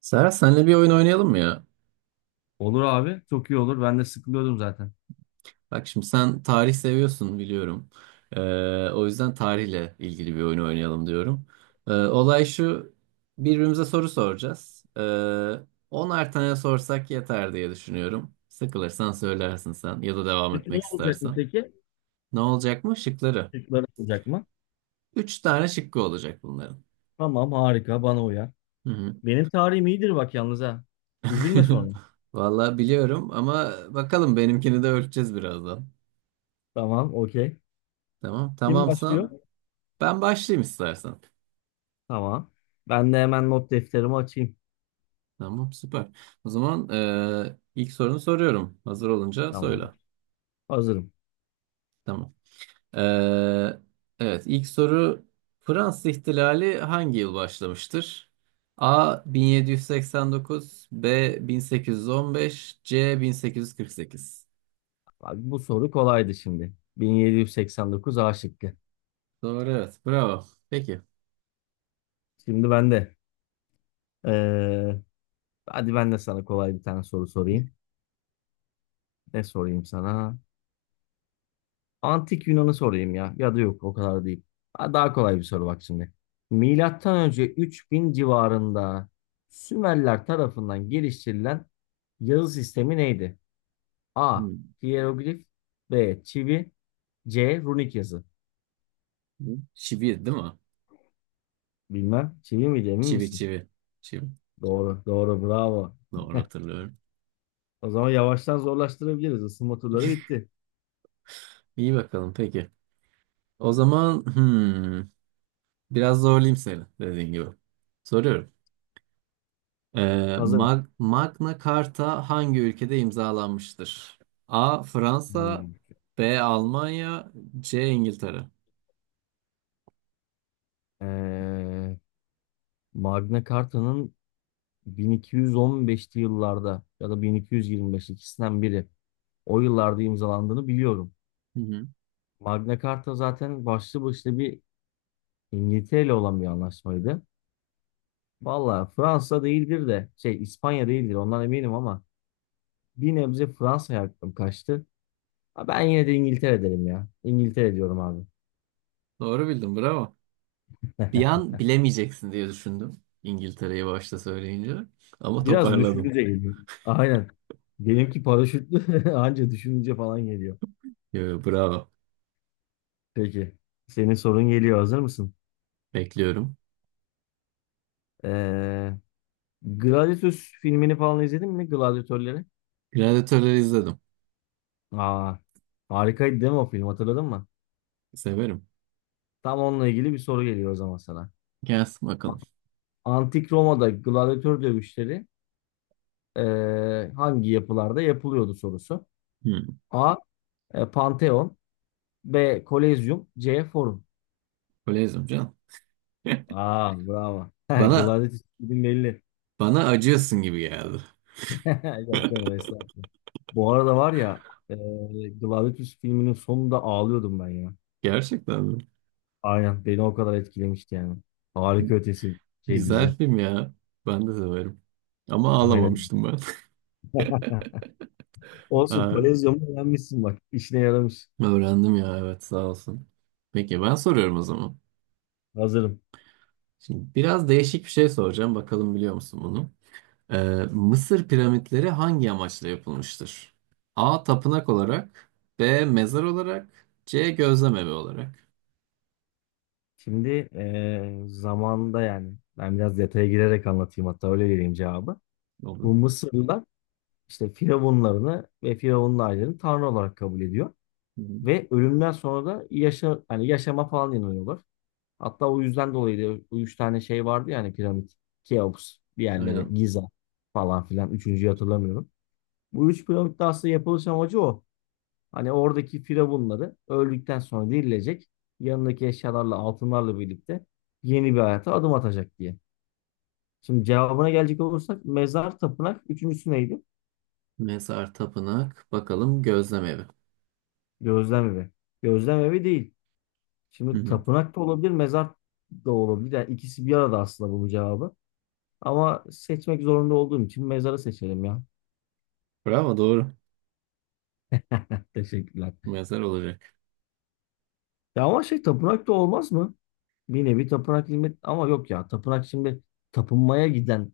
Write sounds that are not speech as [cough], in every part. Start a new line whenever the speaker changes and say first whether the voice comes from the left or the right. right: Serhat, senle bir oyun oynayalım mı ya?
left: Olur abi. Çok iyi olur. Ben de sıkılıyordum zaten.
right: Bak şimdi, sen tarih seviyorsun biliyorum. O yüzden tarihle ilgili bir oyun oynayalım diyorum. Olay şu: birbirimize soru soracağız. 10'ar tane sorsak yeter diye düşünüyorum. Sıkılırsan söylersin, sen ya da devam
left: Peki ne
right: etmek
left: olacak mı
right: istersen.
left: peki?
right: Ne olacak mı? Şıkları.
left: Çocuklar olacak mı?
right: 3 tane şıkkı olacak bunların.
left: Tamam, harika, bana uyar.
right: Hı hı.
left: Benim tarihim iyidir bak yalnız ha. Üzülme sonra.
right: [laughs] Vallahi biliyorum ama bakalım, benimkini de ölçeceğiz birazdan.
left: Tamam, okey.
right: Tamam.
left: Kim başlıyor?
right: Tamamsan ben başlayayım istersen.
left: Tamam. Ben de hemen not defterimi açayım.
right: Tamam, süper. O zaman ilk sorunu soruyorum. Hazır olunca söyle.
left: Tamam. Hazırım.
right: Tamam. Eee, evet, ilk soru: Fransız İhtilali hangi yıl başlamıştır? A 1789, B 1815, C 1848.
left: Bak, bu soru kolaydı şimdi. 1789, A şıkkı.
right: Doğru, evet. Bravo. Peki.
left: Şimdi ben de. eee, Hadi ben de sana kolay bir tane soru sorayım. Ne sorayım sana? Antik Yunan'ı sorayım ya. Ya da yok, o kadar değil. Ha, daha kolay bir soru bak şimdi. Milattan önce 3000 civarında Sümerler tarafından geliştirilen yazı sistemi neydi? A.
right: Hmm.
left: Hiyeroglif. B. Çivi. C. Runik yazı.
right: Çivi değil mi?
left: Bilmem. Çivi miydi, emin
right: Çivi,
left: misin?
right: çivi. Çivi.
left: Doğru. Doğru. Bravo.
right: Doğru hatırlıyorum.
left: O zaman yavaştan zorlaştırabiliriz. Isınma turları bitti.
right: İyi, bakalım peki. O zaman hmm, biraz zorlayayım seni, dediğin gibi. Soruyorum.
left: Hazır.
right: Magna Carta hangi ülkede imzalanmıştır? A. Fransa
left: Hmm.
right: B. Almanya C. İngiltere
left: Ee, Magna Carta'nın 1215'li yıllarda ya da 1225, ikisinden biri o yıllarda imzalandığını biliyorum.
right: Hı hı.
left: Magna Carta zaten başlı başına bir İngiltere ile olan bir anlaşmaydı. Valla Fransa değildir de şey, İspanya değildir ondan eminim ama bir nebze Fransa'ya aklım kaçtı. Ha, ben yine de İngiltere derim ya. İngiltere diyorum abi.
right: Doğru bildin, bravo. Bir an bilemeyeceksin diye düşündüm, İngiltere'yi başta söyleyince.
left: [laughs]
right: Ama
left: Biraz
right: toparladın.
left: düşününce geliyor. Aynen. Benimki paraşütlü, [laughs] anca düşününce falan geliyor.
right: Yo, yo, bravo.
left: Peki. Senin sorun geliyor. Hazır mısın?
right: Bekliyorum.
left: Ee, Gladiator filmini falan izledin mi? Gladiatörleri.
right: Gladiatörleri izledim.
left: Aa, harikaydı değil mi o film, hatırladın mı?
right: Severim.
left: Tam onunla ilgili bir soru geliyor o zaman sana.
right: Gelsin
left: A-
right: bakalım.
left: Antik Roma'da gladyatör dövüşleri hangi yapılarda yapılıyordu sorusu.
right: Hı.
left: A. Pantheon. B. Kolezyum. C. Forum.
right: Öyle izliyorum canım. [laughs]
left: Aa, bravo. [laughs]
right: Bana,
left: Gladyatör film belli.
right: bana acıyorsun gibi geldi.
left: [laughs] Yok canım, estağfurullah. Bu arada var ya, Gladiator filminin sonunda ağlıyordum ben ya.
right: Gerçekten mi?
left: Aynen, beni o kadar etkilemişti yani. Harika ötesi şey
right: Güzel
left: dizi.
right: film ya. Ben de severim. Ama
left: Aynen.
right: ağlamamıştım ben. [laughs]
left: Olsun,
right: Aa,
left: kolezyonu beğenmişsin bak. İşine yaramış.
right: öğrendim ya, evet, sağ olsun. Peki, ben soruyorum o zaman.
left: Hazırım.
right: Şimdi biraz değişik bir şey soracağım. Bakalım biliyor musun bunu? Ee, Mısır piramitleri hangi amaçla yapılmıştır? A. Tapınak olarak. B. Mezar olarak. C. Gözlem evi olarak.
left: Şimdi zamanında, yani ben biraz detaya girerek anlatayım, hatta öyle vereyim cevabı.
right: Olur.
left: Bu Mısırlılar işte firavunlarını ve firavunlu ailelerini tanrı olarak kabul ediyor.
right: Hı hı.
left: Ve ölümden sonra da yaşa, hani yaşama falan inanıyorlar. Hatta o yüzden dolayı da o üç tane şey vardı ya, hani piramit, Keops, diğerleri,
right: Aynen.
left: Giza falan filan. Üçüncüyü hatırlamıyorum. Bu üç piramitte aslında yapılış amacı o. Hani oradaki firavunları öldükten sonra dirilecek. Yanındaki eşyalarla, altınlarla birlikte yeni bir hayata adım atacak diye. Şimdi cevabına gelecek olursak mezar, tapınak. Üçüncüsü neydi?
right: Mezar, tapınak. Bakalım, gözlem evi.
left: Gözlem evi. Gözlem evi değil.
right: Hı
left: Şimdi
right: hı.
left: tapınak da olabilir, mezar da olabilir. Yani ikisi bir arada aslında bu cevabı. Ama seçmek zorunda olduğum için mezarı seçelim ya.
right: Bravo, doğru.
left: [laughs] Teşekkürler.
right: Mezar olacak.
left: Ya ama şey, tapınak da olmaz mı? Bir nevi tapınak hizmet ama yok ya, tapınak şimdi tapınmaya giden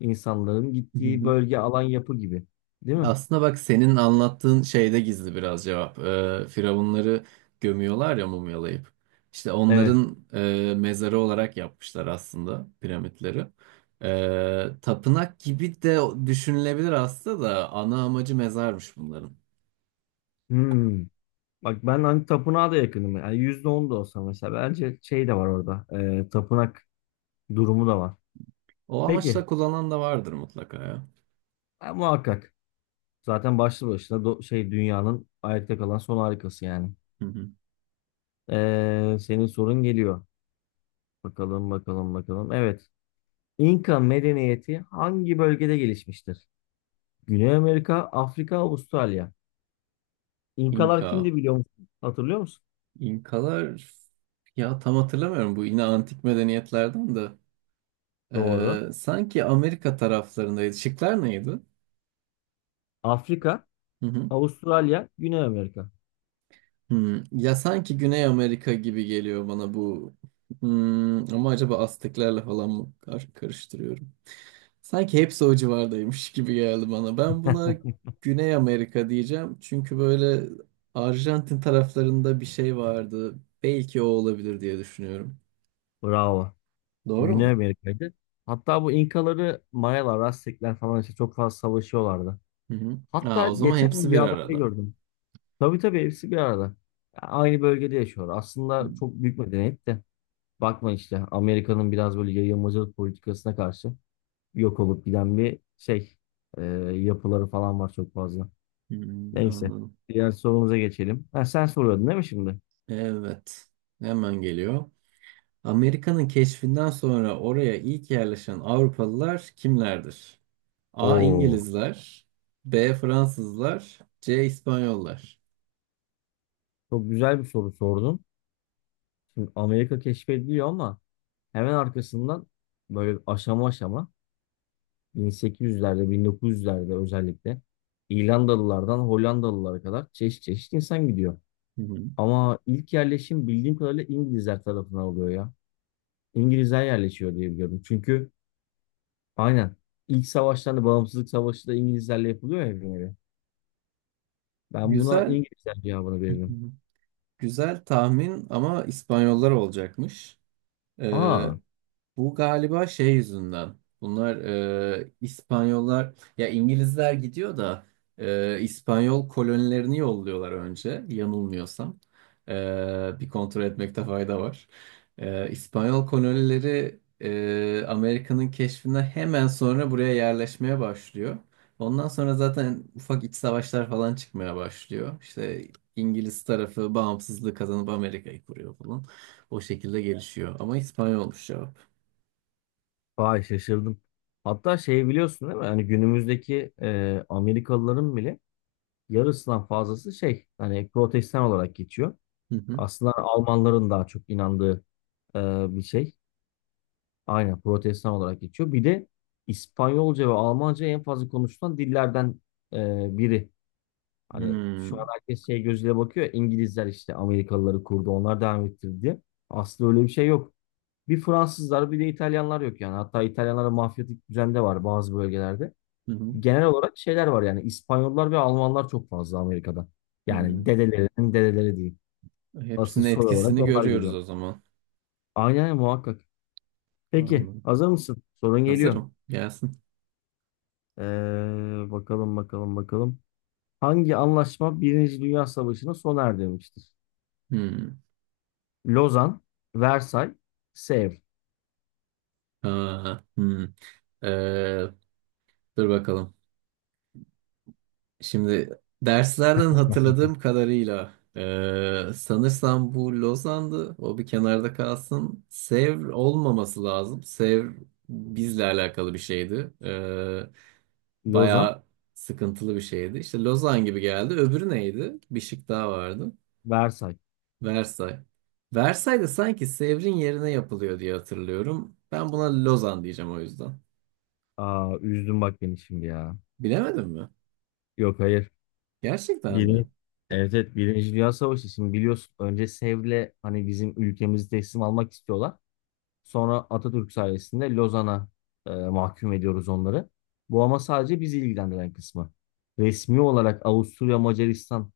left: insanların gittiği
right: [laughs]
left: bölge, alan, yapı gibi. Değil mi?
right: Aslında bak, senin anlattığın şeyde gizli biraz cevap. Firavunları gömüyorlar ya, mumyalayıp. İşte
left: Evet.
right: onların mezarı olarak yapmışlar aslında piramitleri. Tapınak gibi de düşünülebilir aslında da ana amacı mezarmış bunların.
left: Hmm. Bak ben hani tapınağa da yakınım. Yani %10 da olsa mesela, bence şey de var orada. Tapınak durumu da var.
right: O amaçla
left: Peki.
right: kullanan da vardır mutlaka ya.
left: Ha, muhakkak. Zaten başlı başına şey, dünyanın ayakta kalan son harikası yani.
right: Hı hı.
left: Senin sorun geliyor. Bakalım, bakalım, bakalım. Evet. İnka medeniyeti hangi bölgede gelişmiştir? Güney Amerika, Afrika, Avustralya. İnkalar
right: İnka.
left: kimdi, biliyor musun? Hatırlıyor musun?
right: İnkalar ya, tam hatırlamıyorum bu, yine antik medeniyetlerden de.
left: Doğru.
right: Sanki Amerika taraflarındaydı. Şıklar neydi?
left: Afrika,
right: Hı hı.
left: Avustralya, Güney Amerika.
right: Hmm, ya sanki Güney Amerika gibi geliyor bana bu. Hmm, ama acaba Azteklerle falan mı karıştırıyorum? Sanki hepsi o civardaymış gibi geldi bana. Ben buna Güney Amerika diyeceğim. Çünkü böyle Arjantin taraflarında bir şey vardı. Belki o olabilir diye düşünüyorum.
left: Bravo.
right: Doğru
left: Güney
right: mu?
left: Amerika'ydı. Hatta bu İnkaları, Mayalar, Aztekler falan işte çok fazla savaşıyorlardı.
right: Hı hı.
left: Hatta
right: Aa, o zaman
left: geçen
right: hepsi
left: bir
right: bir
left: haberde
right: arada.
left: gördüm. Tabii, tabii, hepsi bir arada. Ya, aynı bölgede yaşıyor. Aslında çok büyük medeniyet de. Bakma, işte Amerika'nın biraz böyle yayılmacılık politikasına karşı yok olup giden bir şey. e, Yapıları falan var çok fazla.
right: Hmm,
left: Neyse.
right: anladım.
left: Diğer sorumuza geçelim. Ha, sen soruyordun değil mi şimdi?
right: Evet. Hemen geliyor. Amerika'nın keşfinden sonra oraya ilk yerleşen Avrupalılar kimlerdir? A.
left: Oo,
right: İngilizler, B. Fransızlar, C. İspanyollar.
left: çok güzel bir soru sordun. Şimdi Amerika keşfediliyor ama hemen arkasından böyle aşama aşama 1800'lerde, 1900'lerde özellikle İrlandalılardan Hollandalılara kadar çeşit çeşit insan gidiyor.
right: Hı hı.
left: Ama ilk yerleşim bildiğim kadarıyla İngilizler tarafından oluyor ya. İngilizler yerleşiyor diye biliyorum. Çünkü aynen ilk savaşlarda Bağımsızlık Savaşı da İngilizlerle yapılıyor ya bir nevi. Ben buna
right: Güzel,
left: İngilizler cevabını
right: hı
left: veririm.
right: hı, güzel tahmin ama İspanyollar olacakmış. Ee,
left: Aa,
right: bu galiba şey yüzünden. Bunlar İspanyollar ya, İngilizler gidiyor da İspanyol kolonilerini yolluyorlar önce, yanılmıyorsam. E, bir kontrol etmekte fayda var. İspanyol kolonileri Amerika'nın keşfinden hemen sonra buraya yerleşmeye başlıyor. Ondan sonra zaten ufak iç savaşlar falan çıkmaya başlıyor. İşte İngiliz tarafı bağımsızlığı kazanıp Amerika'yı kuruyor falan. O şekilde gelişiyor. Ama İspanyolmuş ya.
left: vay şaşırdım. Hatta şey, biliyorsun değil mi? Hani günümüzdeki Amerikalıların bile yarısından fazlası şey, hani protestan olarak geçiyor.
right: Hı hı.
left: Aslında Almanların daha çok inandığı e, bir şey. Aynen, protestan olarak geçiyor. Bir de İspanyolca ve Almanca en fazla konuşulan dillerden biri. Hani şu an
right: Hmm.
left: herkes şey gözüyle bakıyor. İngilizler işte Amerikalıları kurdu, onlar devam ettirdi diye. Aslında öyle bir şey yok. Bir Fransızlar, bir de İtalyanlar yok yani. Hatta İtalyanlara mafyatik düzen de var bazı bölgelerde.
right: Hı hı.
left: Genel olarak şeyler var yani, İspanyollar ve Almanlar çok fazla Amerika'da. Yani
right: Hmm.
left: dedelerinin dedeleri diyeyim. Asıl
right: Hepsinin
left: soru olarak
right: etkisini
left: onlar
right: görüyoruz
left: geliyor.
right: o zaman.
left: Aynen, muhakkak. Peki,
right: Anladım.
left: hazır mısın? Sorun geliyor.
right: Hazırım. Gelsin.
left: Bakalım, bakalım, bakalım. Hangi anlaşma Birinci Dünya Savaşı'nı sona erdirmiştir?
right: Hmm.
left: Lozan, Versay, Sevr.
right: Aa, hmm. Ee, dur bakalım. Şimdi derslerden
left: [laughs]
right: hatırladığım kadarıyla sanırsam bu Lozan'dı. O bir kenarda kalsın. Sevr olmaması lazım. Sevr bizle alakalı bir şeydi.
left: Lozan,
right: Bayağı sıkıntılı bir şeydi. İşte Lozan gibi geldi. Öbürü neydi? Bir şık daha vardı.
left: Versay.
right: Versay. Versay da sanki Sevr'in yerine yapılıyor diye hatırlıyorum. Ben buna Lozan diyeceğim o yüzden.
left: Aa, üzdün bak beni şimdi ya.
right: Bilemedim mi?
left: Yok, hayır.
right: Gerçekten mi?
left: Birinci, evet, evet, Birinci Dünya Savaşı, şimdi biliyorsun önce Sevr'le hani bizim ülkemizi teslim almak istiyorlar. Sonra Atatürk sayesinde Lozan'a mahkum ediyoruz onları. Bu ama sadece bizi ilgilendiren kısmı. Resmi olarak Avusturya, Macaristan,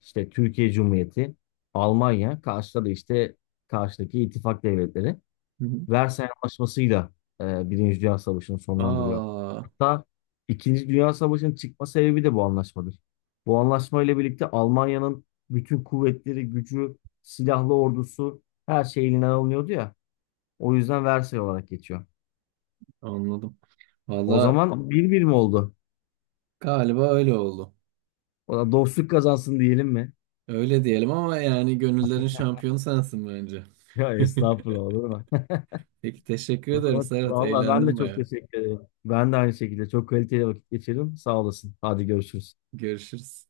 left: işte Türkiye Cumhuriyeti, Almanya, karşıda da işte karşıdaki ittifak devletleri.
right: Hı hı.
left: Versay Anlaşması'yla Birinci Dünya Savaşı'nı sonlandırıyor.
right: Aa,
left: Hatta İkinci Dünya Savaşı'nın çıkma sebebi de bu anlaşmadır. Bu anlaşma ile birlikte Almanya'nın bütün kuvvetleri, gücü, silahlı ordusu, her şey elinden alınıyordu ya. O yüzden Versay olarak geçiyor.
right: anladım.
left: O
right: Valla
left: zaman 1-1 mi oldu?
right: galiba öyle oldu.
left: O da dostluk kazansın diyelim mi?
right: Öyle diyelim ama yani gönüllerin şampiyonu sensin bence.
left: Ya
right: [laughs]
left: estağfurullah, olur mu? [laughs]
right: Peki, teşekkür
left: O
right: ederim
left: zaman
right: Serhat.
left: vallahi ben de
right: Eğlendim
left: çok
right: bayağı.
left: teşekkür ederim. Ben de aynı şekilde çok kaliteli vakit geçirdim. Sağ olasın. Hadi görüşürüz.
right: Görüşürüz.